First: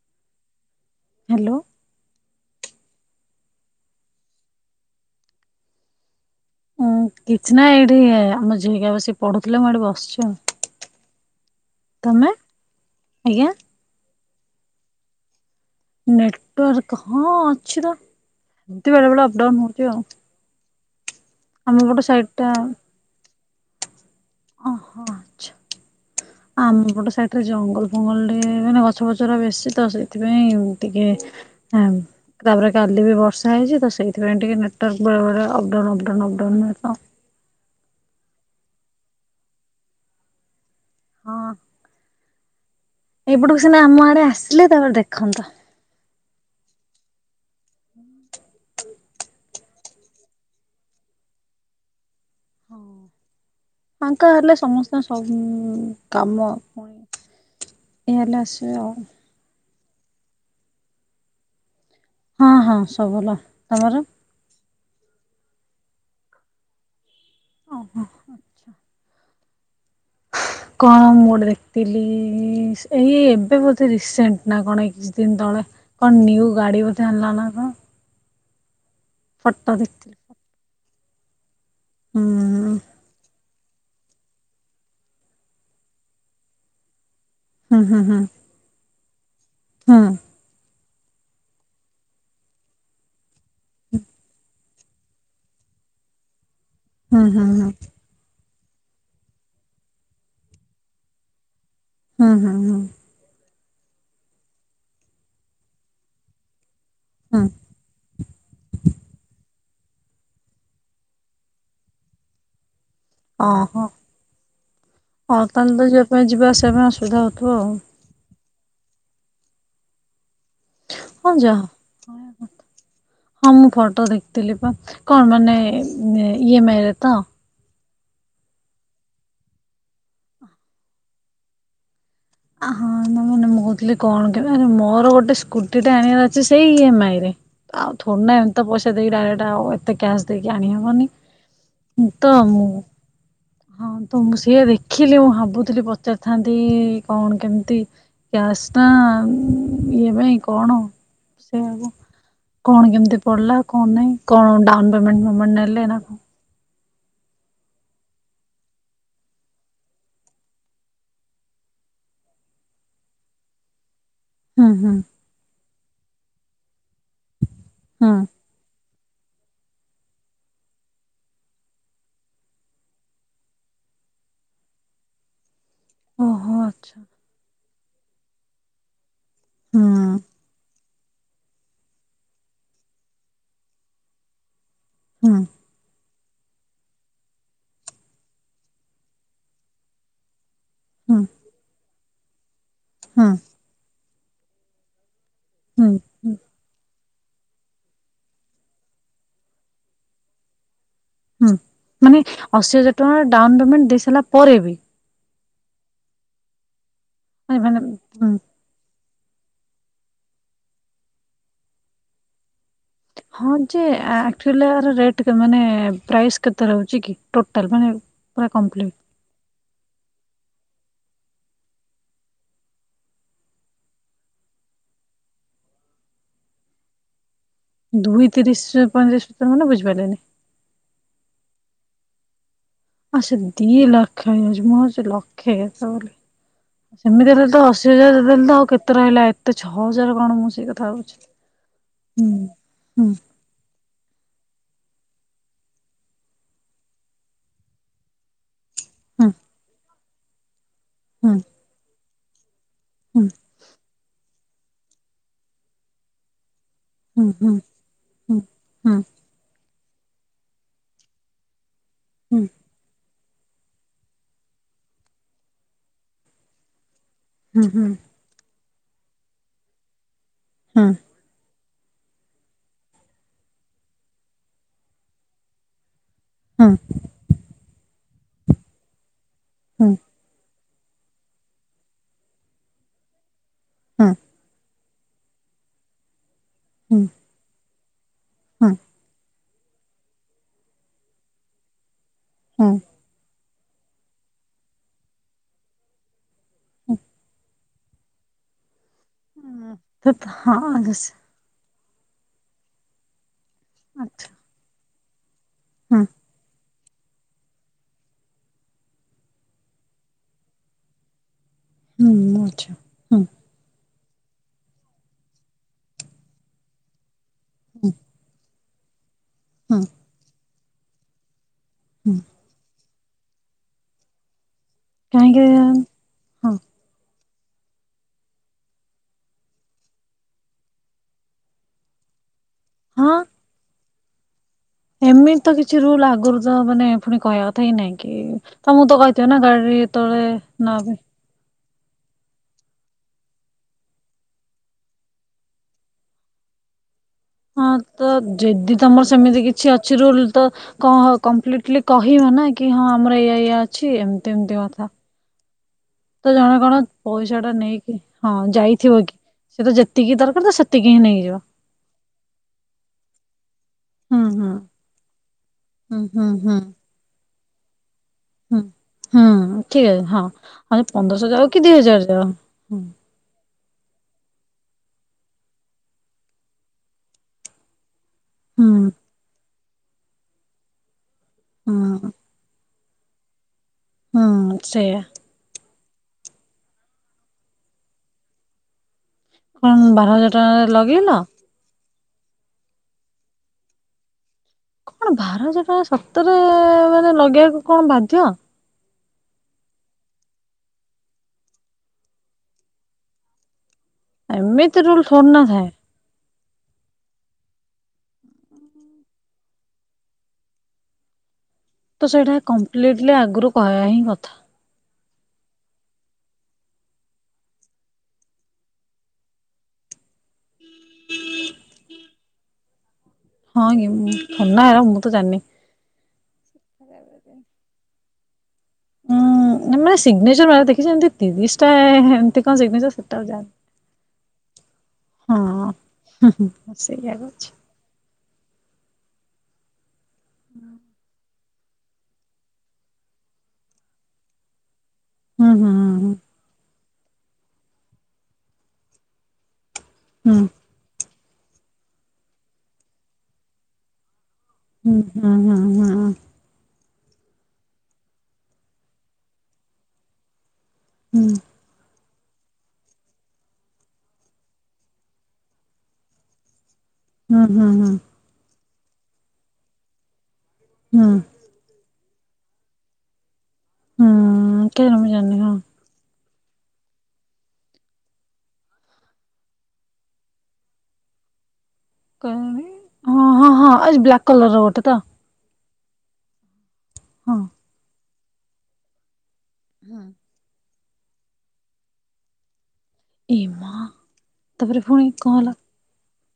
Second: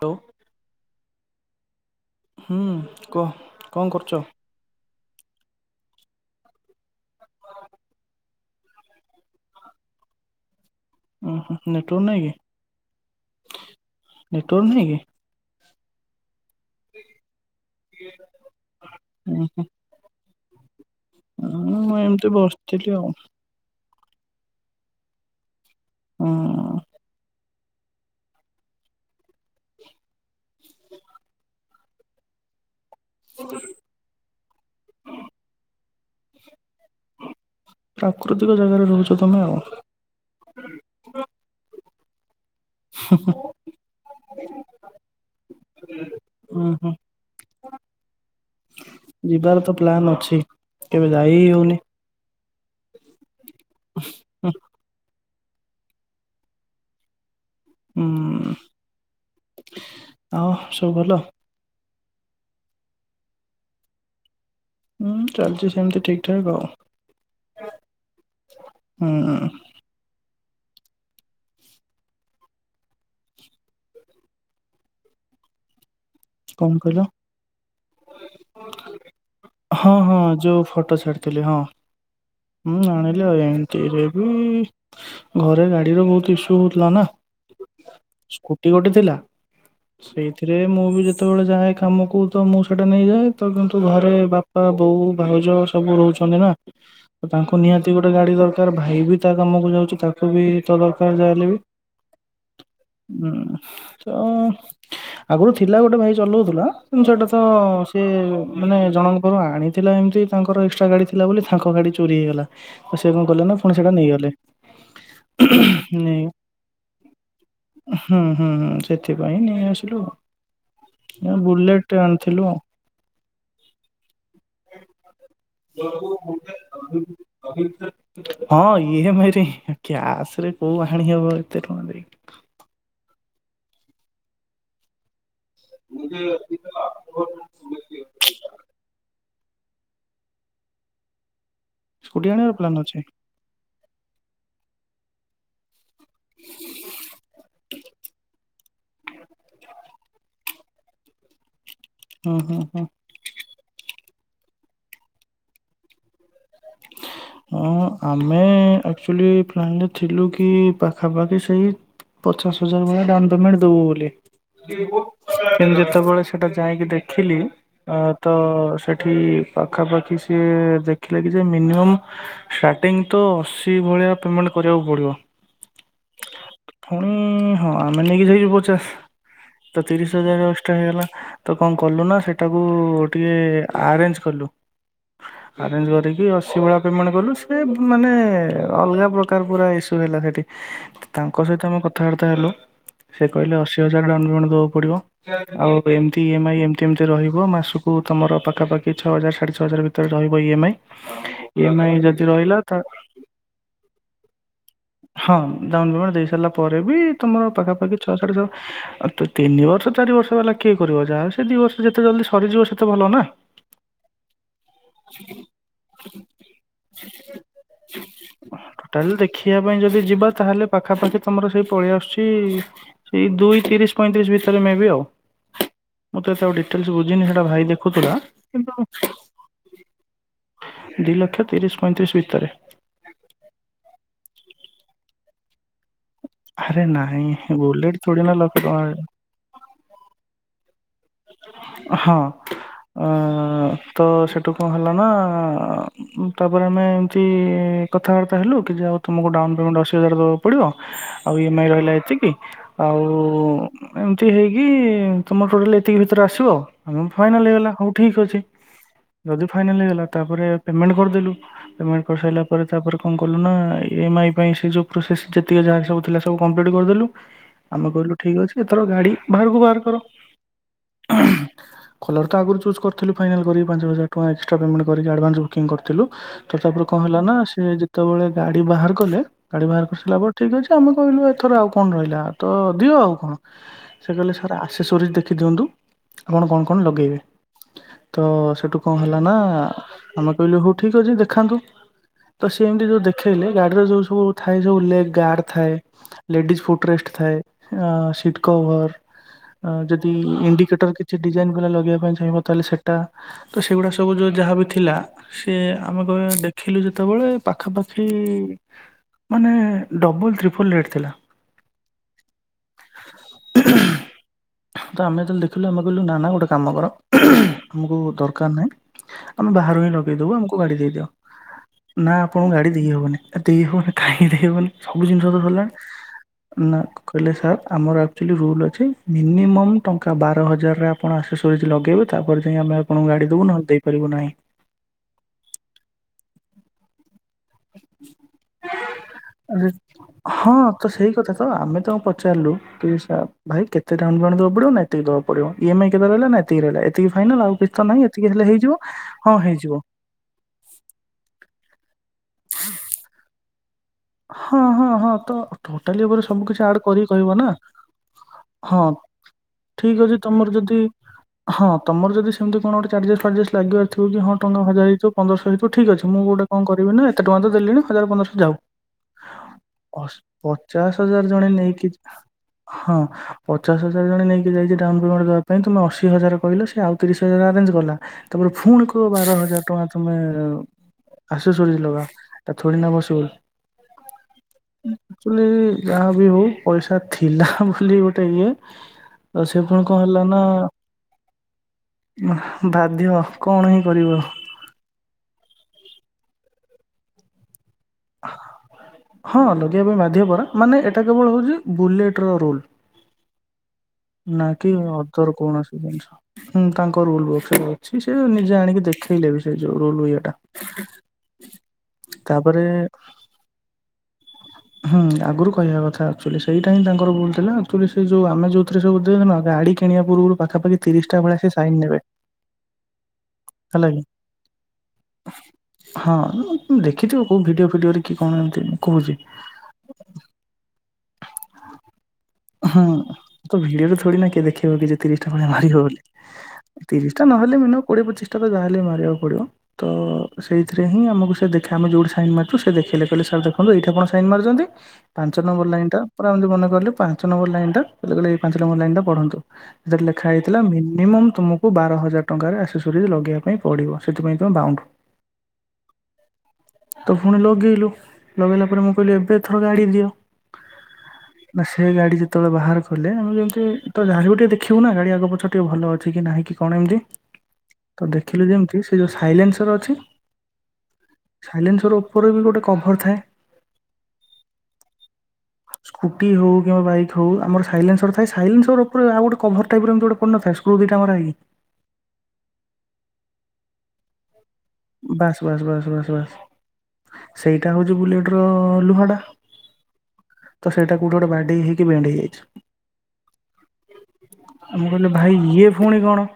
ତ ହ୍ୟାଲୋ ହୁଁ କହ କଣ କରୁଛ- ଉଁ କିଛି ନା ଏଇଠି ଆମ ଝିିକା ବସି ପଢୁଥିଲେ ମୁଁ ଏଠି ବସିଛି। ଓହୋ ତମେ ଆଜ୍ଞା- ନେଟୱର୍କ ନହିଁ କି- ନେଟ ହଁ ଅଛି ତ ଏଧ ବଳେ ବେଳେ ଅପଡାଉନ ହଉଛି ଆଉ ହଁ ଆମ ପଟ ମୁଁ ସାଇଡ ଏମିତି ବସିଥିଲି ଆଉ- ଓ ହୋ ଆଛା ଆମ ପଟ ସେଇଠି- ଜଙ୍ଗଲ ଫଙ୍ଗଲ ଟେ ମାନେ ଗଛ ପଛରା ବେଶୀ ତ ସେଇ- ସେଥିପାଇଁ ଟିକେ- ହଁ ତାପରେ- କାଲି ବି ବର୍ଷା ହେଇଛି ତ ସେଥିପାଇ ଟିକେ ନେଟୱାର୍କ ବେଳେବଳେ ଅପ ଡାଉନ ଲକଡାଉନ ରେ ତ ପ୍ରାକୃତିକ ଜାଗାରେ ରହୁଛ ତମେ ଆଉ ହଁ। ଏଇପଟକୁ ସିନା ଆମ ଆଡ଼େ ଆସିଲେ ତାପରେ ଦେଖନ୍ତ । ହୁଁ ହୁଁ ଯିବାର ତ ପ୍ଲାାନ ଅଛି କେବେ ଯାଇ ହି ହଉନି। ହଁ ଫାଙ୍କା ହୁଁ ହେଲେ ସମସ୍ତେ ଆସିବ ସମ କାମ କ ଇଏ ହେଲେ ଆସିବ ଆଉ। ଆଁ ସବୁ ଭଲ। ହଁ ହଁ ସବୁ ଭଲ ତମର? ଉଁ ଚାଲିଚି ସେମିତି ଠିକ ଠାକ ଆଉ। ଓହୋ। ଉଁ କଣ ମୁଁ ଗୋଟେ ଦେଖଥିଲି। ଏଇ ଏବେ ବୋଧେ ରିସେଣ୍ଟ ନା କଣ କିଛି ଦିନ ତଳେ କଣ ନିୟୁ ଗାଡ଼ି ବୋଧେ ଆଣିଲା ନା କଣ? ହଁ [unintelligible] ଫଟୋ ହଁ ଦେଖିଥିଲି। ହଁ ଯୋଉ ଫଟ ଫଟୋ ଛାଡ଼ିଥିଲି ହଁ। ହୁଁ ହୁଁ ଆଣିଲି ଆଉ ଏଇ ତେରେ ବି ଘରେ ଗାଡ଼ିର ବହୁତ ଇସୁ ହଉଥିଲା ନା। ହୁଁ ହୁଁ ସ୍କୁଟି ଗୋଟେ ଥିଲା ହୁଁ ସେଇଥିରେ ମୁଁ ବି ଯେତେବେଳେ ଯାଏ କାମକୁ ତ ମୁଁ ସେଇଟା ନେଇଯାଏ। ତ କିନ୍ତୁ ଘରେ ବାପା ବୋଉ ଭାଉଜ ସବୁ ରହୁଚନ୍ତି ନା। ହୁଁ ତ ହୁଁ ହୁଁ ତାଙ୍କୁ ହୁଁ ନିହାତି ଗୋଟେ ଗାଡ଼ି ଦର ତାର ଭାଇ ବି ତା କାମକୁ ଯାଉଚି ତାକୁ ବି ତ ଦରକାର ଯାହା ହେଲେ ବି। ହୁଁ ହୁଁ ହୁଁ। ହୁଁ ତ ଆଗରୁ ଥିଲା ଗୋଟେ ବାଇ ଚଲଉଥିଲା ଉଁ ସେଟା ତ ହୁଁ ସିଏ ମାନେ ଜଣଙ୍କ ପାଖରୁ ଆଣି ଥିଲା ଏମିତି ତାଙ୍କର ଏକ୍ସଟ୍ରା ଗାଡ଼ି ଥିଲା ବୋଲି ତାଙ୍କ ଗାଡ଼ି ଚୋରି ହେଇଗଲା। ତ ସେ କଣ କଲେ ନା ପୁଣି ଓହୋ ସେଇଟା ନେଇଗଲେ ଆଉ ତାହେଲେ ତ ଯିବା ନେଇ ପାଇଁ ଯିବା ଆସିବା ପାଇଁ ଅସୁବିଧା ହଉଥିବ ଆଉ। ହୁଁ ହୁଁ ସେଥିପାଇଁ ନେଇ ଆସିଲୁ ଆଉ। ହଁ ବୁଲେଟ ଯାହା ଆଣିଥିଲୁ [inaudible] ହଁ ମୁଁ ଫଟୋ ଦେଖିଥିଲି। ବା କଣ ମାନେ ଇ ଏମ ଆଇରେ ତ? ହଁ ଇ ଏମ ଆଇ ରେ ହିଁ କ୍ୟାସରେ କୋଉ ଆଣି ହବ ଏତେ ଟଙ୍କା ଦେଇକି। ଆ ହଁ ମୁଁ ମାନେ ମୁଁ କହୁଥିଲି କଣ କେବେ ଆରେ ମୋର ଗୋଟେ କୃଟି ଟା ଆଣିବାର ଅଛି ସେଇ ଇ ଏମ ଆଇ ରେ ଆଉ ଥୋଡି ନା ଏମିତ ତ ପଇସା ଦେଇକି ଡାଇରେକ୍ଟ। ଏଟା ଆଉ ଏତେ କ୍ୟାସ ଦେଇକି ଆଣି ହବନି। ସ୍କୁଟି ଆଣିବାର ପ୍ଲାନ୍ ଅଛି। ହଁ ତ ମୁଁ ସେଇଆ ଦେଖିଲି ମୁଁ ଭାବୁଥିଲି। ପ ପଚାରିଥାନ୍ତି କଣ କେମିତି କ୍ୟାସ୍ ନା ଉଁ ଇ ଏମା ଇ? କଣ? ହୁଁ ହୁଁ କଣ ହୁଁ। କେମିତି ପଡିଲା। କଣ ନାଇଁ କଣ ଡାଉନପେମେଣ୍ଟ ଫେମେଣ୍ଟ ନେଲେ ନା କଣ? ହଁ ଆମେ ଆକ୍ଚୁଆଲି ପ୍ଲାନ୍ ରେ ଥିଲୁ କି ପାଖାପାଖି ସେଇ ପଚାଶ ହଜାର ଭଳିଆ ଡାଉନ ପେମେଣ୍ଟ ଦବୁ ବୋଲି। ହୁଁ ହୁଁ କେତେ? ଯେତେବେଳେ ସେଟା ଯାଇକି ଦେଖିଲି। ଆ ହୁଁ ତ [unintelligible] ଏଠି ପାଖାପାଖି ସିଏ ଦେଖିଲେ। କି ସେ ମିନୀୟମ୍ ଷ୍ଟାର୍ଟିଂ ତ ଅସି ଭଳିଆ ପେମେଣ୍ଟ କରିବା କୁ ପଡିବ ଓହୋ ଆଚ୍ଛା ଫୁଣି ହଁ ଆମେ ନେଇକି ଯିବୁ ପଚାଶ ତ ହୁଁ ତିରିଶ ହଜାର ଏଷ୍ଟ୍ରା ହେଇଗଲା। ତ କଣ କଲୁ ନା ସେଟାକୁ ଟିକେ ଆରେଞ୍ଜ କଲୁ ହୁଁ ଆରେଞ୍ଜ କରି। ବି ଅସି ଭଳିଆ ପେମେଣ୍ଟ କଲୁ ସେ ମାନେ ଅଲଗା ପ୍ରକାର ପୁରା ଇସୁ ହେଲା ସେ। ହୁଁ ତାଙ୍କ ସହିତ ଆମ କ କର୍ଥା ବାର୍ତ୍ତା ହେଲୁ। ସେ ହୁଁ କହିଲେ ଅସି ହାଜର ଡାଉନ୍ ପେମେଣ୍ଟ ଦେବାକୁ ପଡିବ। ଆଉ ହୁଁ ଏମତି ହୁଁ। ଇଏମଆଇ ଏମତି ଏମତି ରହିବ। ଯିବ ମାସକୁ ତମର ପାଖାପଖି ଛଅ ହଜାର ସାଢ଼େ ଛ ହଜାର ଭିତରେ ରହିବ ଇଏମ୍ଆଇ। ହୁଁ ମାନେ ଅଶି ହଜାର ଟଙ୍କାର ଡାଉନ ପେମେଣ୍ଟ ଦେଇ ସାରିଲା ପରେ ବି ହଁ ଡାଉନ ପେମେଣ୍ଟ ଦେଇ ସାରିଲା ପରେ ବି ତମର ମାନେ ପାଖାପାଖି ଛଅ ମାନେ ସାଢ଼େ ଛଅ ତିନି ବର୍ଷ ଚାରି ବର୍ଷ ବାଲା କିଏ କରିବ ଯାହା ସେ ଦି ବର୍ଷ ଯେତେ ଜଲଦି ସରିଯିବ। ସେତେ ଭଲ ନା। ହଁ ଯେ ଆକ୍ଚୁଆଲି ଆର ରେଟ କେତେ ନେ ପ୍ରାଇସ୍ କେତେ ରହୁଛି କି ଟୋଟାଲ ମାନେ ପୁରା କମ୍ପଲିଟ ଟୋଟାଲ ଦେଖିବା ଯଦି ଯିବା ତାହେଲେ ପାଖାପାଖି ତମର ସେଇ ପଳେଇଆସୁଛି ସେଇ ଦୁଇ ତିରିଶ ପଇଁତିରିଶ ଭିତରେ ମେବି ଆଉ ମୁଁ ତ ଏତେ ଆଉ ଡିଟେଲ ବୁଝିନି ସେଟା ଭାଇ ଦେଖୁଥିଲା ଦୁଇ କିନ୍ତୁ ତିରିଶ ପଇଁତିରିଶ ଭିତର ମାନେ ବୁଝିପାରିଲନି ଦି ଲକ୍ଷ ତିରିଶ ପଇଁତିରିଶ ଭିତରେ ମ ଭାବୁଚି ଲକ୍ଷେ ଆରେ ନାଇଁ ସେମିତି ହେଲେ ତ ଅଶି ବୁଲେଟ ଥୋଡି ହଜାର ନା ଦେଲେ ତ ଲକ୍ଷେ ଆଉ କେତେ ଟଙ୍କା ରହିଲା ଏତେ ଛଅ ହଜାର କଣ ମୁଁ ସେଇ କଥା କଥାଉଚି ହଁ ଆ ତ ସେଇଠୁ କଣ ହେଲା ନା ତାପରେ ଆମେ ଏମିତି କଥାବାର୍ତ୍ତା ହେଲୁ। ଆଉ ହୁଁ ତମକୁ ଡାଉନ୍ ପେମେଣ୍ଟ୍ ଅସି ହଜାର ଦେବାକୁ ପଡ଼ିବ ଆଉ ଇ ଏମ୍ ଆଇ ରହିଲା ଏତିକ୍ ହଁ ହୁଁ ହେଇକି ତମର ଟୋଟାଲ୍ ଏତିକି [unintelligible] ଆସିବ ଆମ ହୁଁ ଫାଇନାଲ୍ ହୁଁ ହେଇଗଲା ହଉ ଠିକ ଅଛି ହୁଁ ଯଦି ଫାଇନାଲ୍ ହେଇଗଲା ତାପରେ ପେମେଣ୍ଟ୍ କରିଦେଲୁ ପେମେଣ୍ଟ୍ କରିସାରିଲା ପରେ ତାପରେ କଣ କଲୁ ନା ଇ ଏମ୍ ଆଇ ପାଇଁ ସେ ଯେଉଁ ପ୍ରୋସେସ୍ ଯେତିକି ଯାହା ସବୁ ଥିଲା ସବୁ କମ୍ପ୍ଲିଟ୍ କରିଦେଲୁ ହୁଁ ହୁଁ ହୁଁ ହୁଁ ଆମେ ହୁଁ କହିଲୁ ଠିକ ଅଛି ଏଥର ଗାଡ଼ି ବାହାରକୁ ବାହାର କର ହଁ କଲର ତ ଆଗରୁ ଚୁସ୍ କରିଥିଲୁ ଫାଇନାଲ କରିକ ପାଞ୍ଚ ହଜାର ଟଙ୍କା ଏକ୍ସଟ୍ରା ପେମେଣ୍ଟ୍ ଆଡଭାନ୍ସ ବୁକିଂ କରିଥିଲୁ ତ ହୁଁ ତାପରେ କଣ ହେଲା ନା ସେ ଯେ ସେତେବେଳେ ଗାଡ଼ି ବାହାର କଲେ ଗାଡ଼ି ବାହାର ହୁଁ କରିସାରିଲାପରେ ଠିକ୍ଅଛି ଆମେ କହିଲୁ ଏଥର ଆଉ କଣ ରହିଲା ତ ଦିଅ ଆଉ କଣ ହୁଁ ହୁଁ ସେ କଲେ ସାରା ସେ ସୋରି ଦେଖିଦିଅନ୍ତୁ ଆପଣ କଣ କଣ ଲଗେଇବେ ତ ହୁଁ ସେଠୁ କଣ ହେଲା ନା ଆମେ କହିଲୁ ହଉ ଠିକ ଅଛି ଦେଖାନ୍ତୁ ତ ସିଏ ଏମିତି ହୁଁ ଯୋଉ ଦେଖେଇଲେ ଗାଡ଼ି ର ଯୋଉ ସବୁ ଥାଏ ସବୁ ଲେଗ୍ ଗାର୍ଡ଼ ଥାଏ। ଲେଡ଼ିଜ୍ ଫୁଟ୍ ରେଷ୍ଟ ଥାଏ। On seat cover. ଅ ଯଦି ଇନଡ଼ି ସେଟାରେ କିଛି ଡିଜାଇନ୍ ଗଲା ଲଗେଇବା ଚାହିଁବ ତାହେଲେ ସେଇଟା। ତ ସେଉଗୁଡ଼ା ସବୁ ଯଉଁ ଯାହାବି ଥିଲା ସେ ଆମେ କହ ଦେଖିଲୁ ଯଦି- ସେତେବେଳେ ପାଖାପାଖି ମାନେ ଡବଲ ତ୍ରିଫଲ ରେଟ ଥିଲା। ହୁଁ ଆଛା ହୁଁ ତ ଆମେ ଯେତେବେଳେ ଦେ ହେଲେ ଆମେ କହିଲୁ ନା ନା ଗୋଟେ କର ଆମକୁ ଦରକାର ନାହିଁ ଆମେ ବାହାରୁ ଆଣି ଲଗେଇଦବୁ ଆମକୁ କୁଆଡେ ଯାଇଚ? ନା ଆପଣଙ୍କୁ ଗାଡି ଦେଇ ହବନି। ଆ ଦେଇହବନି କାହିଁକି ଦେଇହବନି? ସବୁ ଜିନିଷ ତ କାହିଁକି ସରିଲାଣି ହଁ ନା ହେଲେ ସାର ଆମର ଆକଚୁଆଲି ରୁଲ ଅଛି ମିନିମମ ଟଙ୍କା ବା ର ହଜାରରେ ଆପଣ ଆଶୋଶୋଇଜ୍ ଲଗେଇବେ ତାପରେ ଯା ଆମେ ହଁ ଆପଣଙ୍କୁ ଗାଡି ଦବୁ ନହେଲେ ଦେଇ କରିବୁ ନାହିଁ ଏମିତି ତ କିଛି ରୁଲ ଆଗରୁ ତ ମାନେ ପୁଣି କହିବା କଥା କି ନାଇଁ କି ତମୁକୁ ତ କହିଥିବେ ନା ଆରେ ଗାଡି ତଳେ ହଁ ନବା ତ ପାଇଁ। ସେଇ କଥା ଆମେ ତ ପଚାରିଲୁ କି ସା ଭାଇ କେତେ ଡାଉନ୍ ପେମେଣ୍ଟ ଦବାକୁ ଦବାକୁ ପଡ଼ିବ ନା ଏତିକି ଦବାକୁ ପଡିବ ଇଏମଆଇ କେତେ ରହିଲା ନା ଏତିକି ରହିଲା। ଏତିକି ଫାଇନାଲ ଆଉ ହଁ କିଛି ନାହିଁ ତ ଏତିକି ହେଲେ ହେଇଯିବ। ଯେଦି ତମର ହଁ ସେମିତି କିଛି ହେଇଯିବ ଅଛି ରୁଲ ତ କ କମ୍ପିଳିଟଲି କହି ନା କି ହଁ ଆମର ଏଇଆ ଏଇଆ ଅଛି ଏମିତି ଏମିତି ହଁ କଥା ହଁ ହଁ ତ ଟୋଟାଲି ଉପରେ ତ ସବୁ ଜଣେ କିଛି କଣ ଆଡ଼ କରିକି କହିବ ପଇସା ନା, ଟା ନେଇକି ହଁ ଯାଇଥିବ କି ସେ ତ ଠିକ ଯେତିକି ଅଛି ଦରକାର ତୁମର ତ ଯଦି ସେତିକି ହିଁ ନେଇଯିବ ହଁ ତମର ଯଦି ସେମିତି କଣ ଗୋଟେ ଚାର୍ଜେସ୍ ଫାର୍ଜେସ୍ ଲାଗିବାର ଥିବ କି ହୁଁ ହଁ ହୁଁ ଟଙ୍କା ହଜାର ହେଇଥିବ ପନ୍ଦରଶହ ହେଇଥିବ ଠିକ୍ ହୁଁ ଅଛି ମୁଁ ହୁଁ ଗୋଟେ ହୁଁ କଣ କରିବି ନା ଏତେ ଟଙ୍କା ତ ଦେଲିଣି ହଜାରେ ପନ୍ଦରଶ ଯାଉ ହୁଁ ହୁଁ ଠିକ ଅ ଅଛି ହଁ ହଁ ପଚାଶ ହଜାର ପନ୍ଦରଶହ ଯାଉ ଜଣେ କି ଦି ନେଇକି ହଜାର ଯାଉ। ହୁଁ ହଁ ପଚାଶ ହଜାର ଜଣେ ନେଇକି ଯାଇଚି ଡାଉନ ପେମେଣ୍ଟ ଦବା ପାଇଁ ତମେ ଅଶୀ ହଜାର କହିଲେ ସେ ଆଉ ତିରିଶ ହଜାର ଆରେଞ୍ଜ କଲା ତାପରେ ଫୁଣି ହୁଁ କହିବ ବାର ହଜାର କଣ ତୁମେ ଆସୋସୋରିଜ ହୁଁ ଲଗାଅ ଥୋଡ଼ି ନା ପଶିବଲ୍ ହୁଁ ସେଇଆ ଆକଚ୍ୟୁଲି ଯାହା ବି ହଉ ପଇସା ଥିଲା ବୋଲି ଗୋଟେ ଇଏ ଆଉ ସେ ପୁଣି କଣ ହେଲା ନା ବାହାଘର ଲଗେଇଲ ବାଧ୍ୟ କଣ ହିଁ କରିବ କଣ ବାର ହଜାର ଟଙ୍କା ସତରେ ମାନେ ଲଗେଇବାକୁ କଣ ବାଧ୍ୟ ହଁ ଲଗେଇବା ପାଇଁ ବାଧ୍ୟ ପରା ମାନେ ଏଇଟା କେବଳ ହଉଚି ବୁଲେଟ ର ରୁଲ। ନା କିି ଏମିତି ରୁଲ ଥୋଡି ଅଦର ନା ଥାଏ। କୌଣସି ଜିନିଷ। ହୁଁ ତାଙ୍କ ରୁଲ [unintelligible] ଅଛି। ସେ ନିଜେ ଆଣିକି ଦେଖେଇଲେ ବି ସେ ଯୋଉ ରୁଲ ଇଏଟା। ତ ସେଇଟା ତାପରେ କମ୍ପ୍ଲିଟଲି ଆଗରୁ କହିବା ହିଁ କ ହୁଁ ଆଗରୁ କହିବା କଥା ଆକ୍ଚ୍ୟୁଲି ସେଇଟା ହିଁ ତାଙ୍କର ଭୁଲ ଥିଲା। ଆକ୍ଚ୍ୟୁଲି ସେ ଯୋଉ ଆମେ ଯୋଉଥିରେ ସବ ଦେଖିନ ଗାଡି କିଣିବା ପୂର୍ବରୁ ପାଖାପାଖି ତିରିଶଟା ଭଳିଆ ସେ ସାଇନ ନେବେ ହଁ ହେଲା କି ଥୋଡି ନା ହେରା ମୁଁ ତ ଜାଣିନି। ହଁ ଦେଖିଥିବ କୋଉ ଭିଡିଓ ଫିଡିଓରେ କି କଣ ତେ କୋହୁଚି ଉଁ ମାନେ ସିଗ୍ନେଚର ମାରିବା ଦେଖିଚି। ଏମିତି ତିରିଶଟା ଏ ହେ ହଁ ତ ଭିଡିରେ ଥୋଡି ନା କିଏ ଦେଖ କି [unintelligible] ତିରିଶଟା ହଁ ଭଳିଆ ମାରିବ ବୋଲି ହୁଁ ହୁଁ ତିରିଶ ସେଇଆ ଟା କରିଛି ନହେଲେ ମିନିଅମ୍ କୋଡିଏ ପଚିଶ ତା ଯା ହାେଲେ ମାରିବାକୁ ପଡିବ। ତ ସେଇଥିରେ ହିଁ ଆମକୁ ସେ ଦେଖ ଖା ଆମେ ଯୋଉଠି ସାଇନ୍ ମାରିଚୁ। ସେ ଦେଖେଇଲେ କହିଲେ ସାର୍ ଦେଖନ୍ତୁ ଏଇଠା ଆପଣ ସାଇନ୍ ମାରୁଚନ୍ତି ପାଞ୍ଚ ହୁଁ ନମ୍ବର ହୁଁ ଲାଇନ୍ ଟା ପରା ଏମିତି ମନେ କଲୁ ପାଞ୍ଚ ନମ୍ବର ଲାଇନଟା ମତେ କହିଲେ ଏଇ ପାଞ୍ଚ ନମ୍ବର ଲାଇନ୍ ଟା ପଢନ୍ତୁ। ସେତେ ଲେଖା ହୁଁ ହେଇଥିଲା ମିନିମମ୍ ତମକୁ ବାର ହଜାର ଟଙ୍କାରେ ଆସେଶୋରିଜ୍ ଲଗେଇବା ପାଇଁ ପଡିବ। ସେଥିପାଇଁ ତୁମେ ବାଉଣ୍ଡ। ହୁଁ ହୁଁ ହୁଁ ହୁଁ ତ ପୁଣି ଲଗେଇଲୁ ଲଗେଇଲା ପରେ ମୁଁ କଇଲି ଏବେ ଏଥର ଗାଡି ଦିଅ। ହୁଁ ନା ସେ ଗାଡି ଯେତେବେଳେ ବାହାର କଲେ ଆମେ ଯେମିତି ତ ଯାହାବି ହେଲେ ଟିକେ ଦେଖିବୁ ନା ଗାଡି ଆଗ ପଛ ଟିକେ ଭଲ ଅଛି କି ନାହିଁ କି କଣ ଏମିତି ହୁଁ ହୁଁ ହୁଁ ତ ଦେଖିଲୁ ଯେମିତି ସେ ଯୋଉ ସାଇଲେନ୍ସର ଅଛି ହୁଁ ସାଇଲେନ୍ସର ଉପରେ ବି ଗୋଟେ କଭର ଥାଏ ହୁଁ କେଜାଣି ମୁଁ ଜାନି ହଁ। ଟି ହୁ କିମ୍ୱା ବାଇକ୍ ହଉ ଆମର ସାଇଲେନ୍ସର ଥାଏ। ସାଇଲେନ୍ସର ଉପରେ ଆଉ ଗୋଟେ କଭର ଟାଇପର ଏମତି ଗୋଟେ ପଡିନଥାଏ ସ୍କ୍ରୃ ଦିଟା ମରା ହେଇକି। କହଣି ହଁ ହଁ ହଁ ଆଜ୍ ବ୍ଲାକ କଲର ଗୋ ବାସ୍ ବାସ୍ ବାସ୍ ଉଁ ହୁଁ ହଁ। ସେଇଟା ହଉଛି ବୁଲେଟ୍। ର ଲୁହା ଟା ହଁ। ତ ସେଇଟା କୋଉଠି ଗୋଟେ ବାଡ଼େଇ ହେଇକି ବେଣ୍ଡ ଏ ମା ହେଇଯାଇଛି। ତାପରେ ଆ ମୁଁ ପୁଣି କହିଲି କଣ ଭାଇ ହେଲା ଇଏ ଫୁଣି କଣ?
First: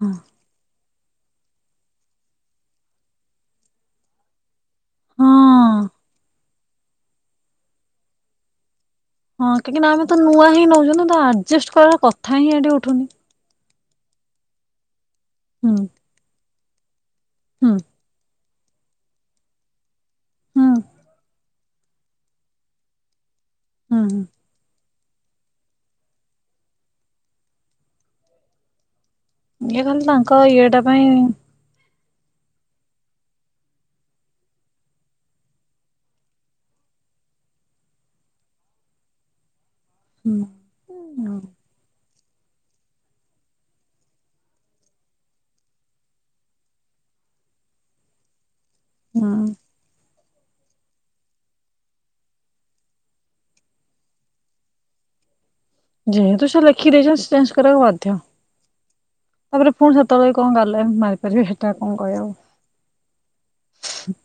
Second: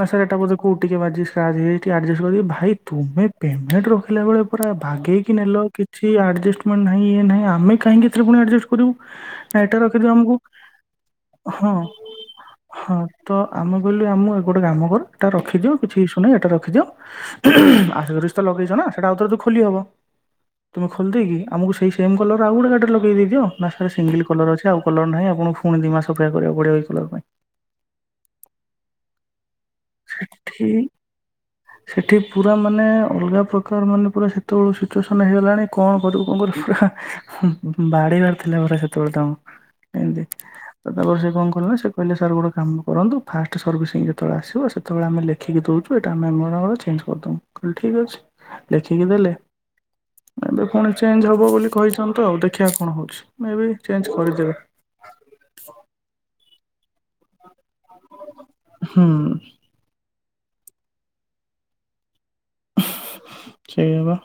ନା ହଁ ସାର୍ ଏଇଟା ବୋଧେ କୋଉଠି ଟିକେ ବାଜି ସ୍କାର୍ଚ ହେଇଯାଇଛି ଟିକେ ଏଡଜଷ୍ଟ କରି ଭାଇ ତୁମେ ପେମେଣ୍ଟ୍ ରଖିଲା ବେଳେ ପୁରା ବାଗେଇକି ନେଲ ହଁ। କିଛି ଆଡଜଷ୍ଟ [unintelligible] ନାହିଁ ଇଏ ନାହିଁ ଆମେ କାହିଁକ ଏଥିରେ ପୁଣି ଆଡ଼ଜଷ୍ଟ କରିବୁ। ହଁ ନା ଏଟା କାନ୍ତୁ ଆମେ ରଖିଦିଅ ତ ଆମକୁ ନୂଆ ହିଁ ନଉଛୁ ତ ଆଡଜଷ୍ଟ ହଁ। କରିଆର କଥା ହିଁ ଏଠି ହଁ ଉଠୁନି। ତ ଆମେ କହିଲୁ ଆମକୁ ଗୋଟେ କାମ କର ଏଇଟା ରଖିିଦିଅ ହୁଁ କିଛି ଇସୁ ନାହିଁ ଏଟା ରଖ୍ ରଖିଦିଅ। ହୁଁ ଆରେ ଆରେ ସେଇଟା ଲଗେଇଚ ନା ସେଇଟା ଆଉ ଥରେ ତ ଖୋଲିହେବ। ହୁଁ ତୁମେ ଖୋଲି ଦେଇକି ଆମକୁ ସେଇ ସେମ୍ କଲର୍ ଆଉ ଗୋଟେ ଗାଡ଼ିରେ ଲଗେଇକି ଦେଇଦିଅ । ନା ସେଇଟା ହୁଁ ସିଙ୍ଗଲ କଲର୍ ଅଛି ଆଉ କଲର୍ ନାହିଁ ଆପଣଙ୍କୁ ଫୁଣି ଦି ମାସ ଅପେକ୍ଷା କରିବାକୁ ପଡ଼ିବ ଏଇ କଲର୍ ପାଇଁ । ଇଏ ଖାଲି ତାଙ୍କ ଇଏ ଟା ପାଇଁ ସେଠି ପୁରା ମାନେ ଅଲଗା ପ୍ରକାର ମାନେ ପୁରା ସେତେବେଳେ ସିଚୁଏସନ ହେଇଗଲାଣି କଣ କରିବୁ କଣ କରିବୁ ପୁରା ବାଡ଼େଇବାର ଥିଲା ପୁରା ସେତେବେଳେ ତାଙ୍କୁ । ଏମତି ହୁଁ। ତ ତାପରେ ସେ କଣ କଲେ ନା ସେ କହିଲେ ସାର୍ ଗୋଟେ କାମ କରନ୍ତୁ ଫାଷ୍ଟ ସର୍ଭିସିଂ ଯେତେବେଳେ ଆସିବ ଯେତେବେଳେ ଆମେ ଲେଖିକି ଦଉଛୁ ଏଟା ଆମର ଚେଞ୍ଜ କରିଦବୁ କହିଲି ଠିକ୍ ଅଛି ଲେଖିକି ହୁଁ ଦେଲେ ଏବେ ପୁଣି ଚେଞ୍ଜ ହବ ବୋଲି କହିଛନ୍ତି ତ ଆଉ ଦେଖିବା କଣ ହେଉଛି ମେଁ ବି ଚେଞ୍ଜ କରିଦେବେ। ଯେହେତୁ ସେ ଲେଖିକି ଦେଇଛନ୍ତି ସେ ଚେଞ୍ଜ କରିବାକୁ ବାଧ୍ୟ ହୁଁ ତାପରେ ପୁଣି ସେତେବେଳେ କଣ ଗାଲୁଆମି ମାରି ପାରିବେ ସେଇଟା କଣ କହିହବ। ସେୟା ବା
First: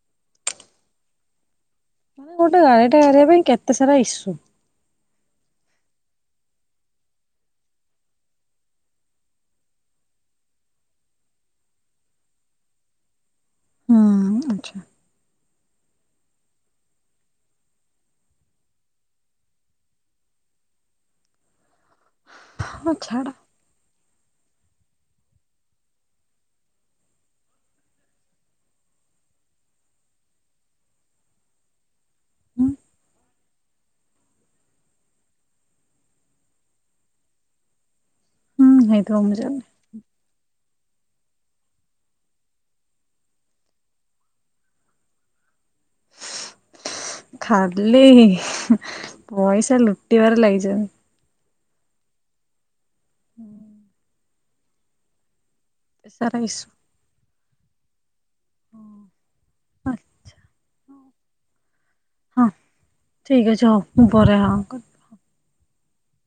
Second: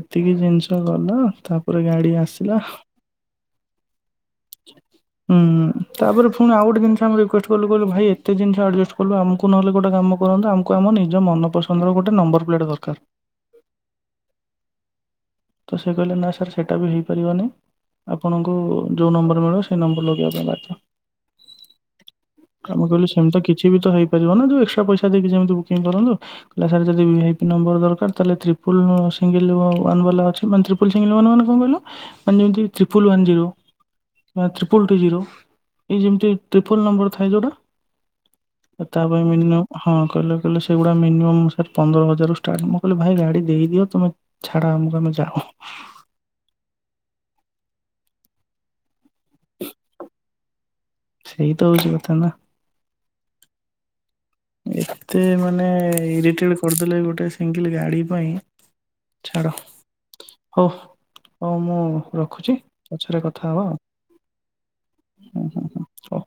ଏତିକି ଜିନିଷ ଗଲା ତାପରେ ଗାଡି ମାନେ ଆସିଲା। ଗୋଟେ ଗାଡ଼ିଟା କରିବା ପାଇଁ କେତେ ସାରା ଇସୁ ହୁଁ ହୁଁ ତାପରେ ଫୁଣି ଆଉ ଗୋଟେ ଜିନିଷ ଆମେ ରିକୁଏଷ୍ଟ କଲୁ କହିଲୁ ଭାଇ ଏତେ ଜିନିଷ ଆଡଜଷ୍ଟ କଲୁ ଆମକୁ ନହେଲେ ଗୋଟେ କାମ କରନ୍ତୁ ଆମକୁ ଆମ ନିଜ ମନ ପସନ୍ଦର ଗୋଟେ ନମ୍ବର ପ୍ଲେଟ୍ ଦରକାର। ହୁଁ ଆଚ୍ଛା। ତ ସେ କହିଲେ ନା ସାର୍ ସେଇଟା ବି ହେଇପାରିବନି, ଆପଣଙ୍କୁ ଯେଉଁ ନମ୍ବର ମିଳିବ ସେ ନମ୍ବର ଲଗେଇବା ପାଇଁ ବାଧ୍ୟ- କାମ ହଁ କହିଲି ଛାଡ ସେମିତ କିଛି ବି ତ ହେଇ ନା ଯଉ ଏକ୍ସଟ୍ରା ପଇସା ଦେଇ କି ଯେମିତି ବୁକିଂ କରନ୍ତୁ। କଲା ସାର ଯଦି [unintelligible] ନମ୍ବର ଦରକାର ତାଲେ ତ୍ରିପୁଲ ଉଁ ସିଂଗଲେ ୱାନ ଵାଲା ତ୍ରିପୁଲ ସିଂଗଲେ ମାନେ କଣ କହିଲ। ମାନେ ଯେମିତି ହୁଁ ତ୍ରିପୁଲ ୱାନଜିରୋ, ତ୍ରିପୁଲଟୁଜିରୋ, ଏ ଯେମିତି ତ୍ରିପୁଲ ନମ୍ବର ଥାଏ ଜଉଟା। ହୁଁ ତା ହେଇଥିବ ପାଇଁ ମୁଁ ମିନିମମ୍ ଜାଣିନି ହଁ କହିଲେ କହିଲେ ସେଗୁଡା ମିନିମମ ପନ୍ଦର ହଜାରରୁ ଷ୍ଟାର୍ଟ ମୁଁ କହିଲି ଭାଇ ଗାଡି ଦେଇଦିଅ ତମେ ଛାଡ ଆମକୁ ଆମେ ଟା ଉହଁ ଖାଲି ପଇସା ଲୁଟିବାରେ ଲାଗିଚନ୍ତି। ସେଇତ ହଉଛି କଥା ନା? ହୁଁ ଏତେ ମ ମାନେ ପଇସାର ଇରିଟେଡ୍ ଇସୁ କରିଦେଲେ ଗୋଟେ ସିଙ୍ଗିଲ ଗାଡ଼ି ପାଇଁ ଛାଡ଼ ହଁ ହଉ ହୋଉ ମୁଁ ହଁ ରଖୁଛି ପଛରେ କଥା ଠିକ ହବା ଅଛି ଆଉ ହଉ ମୁ ପରେ ହ- ହୁଁ, ହଉ।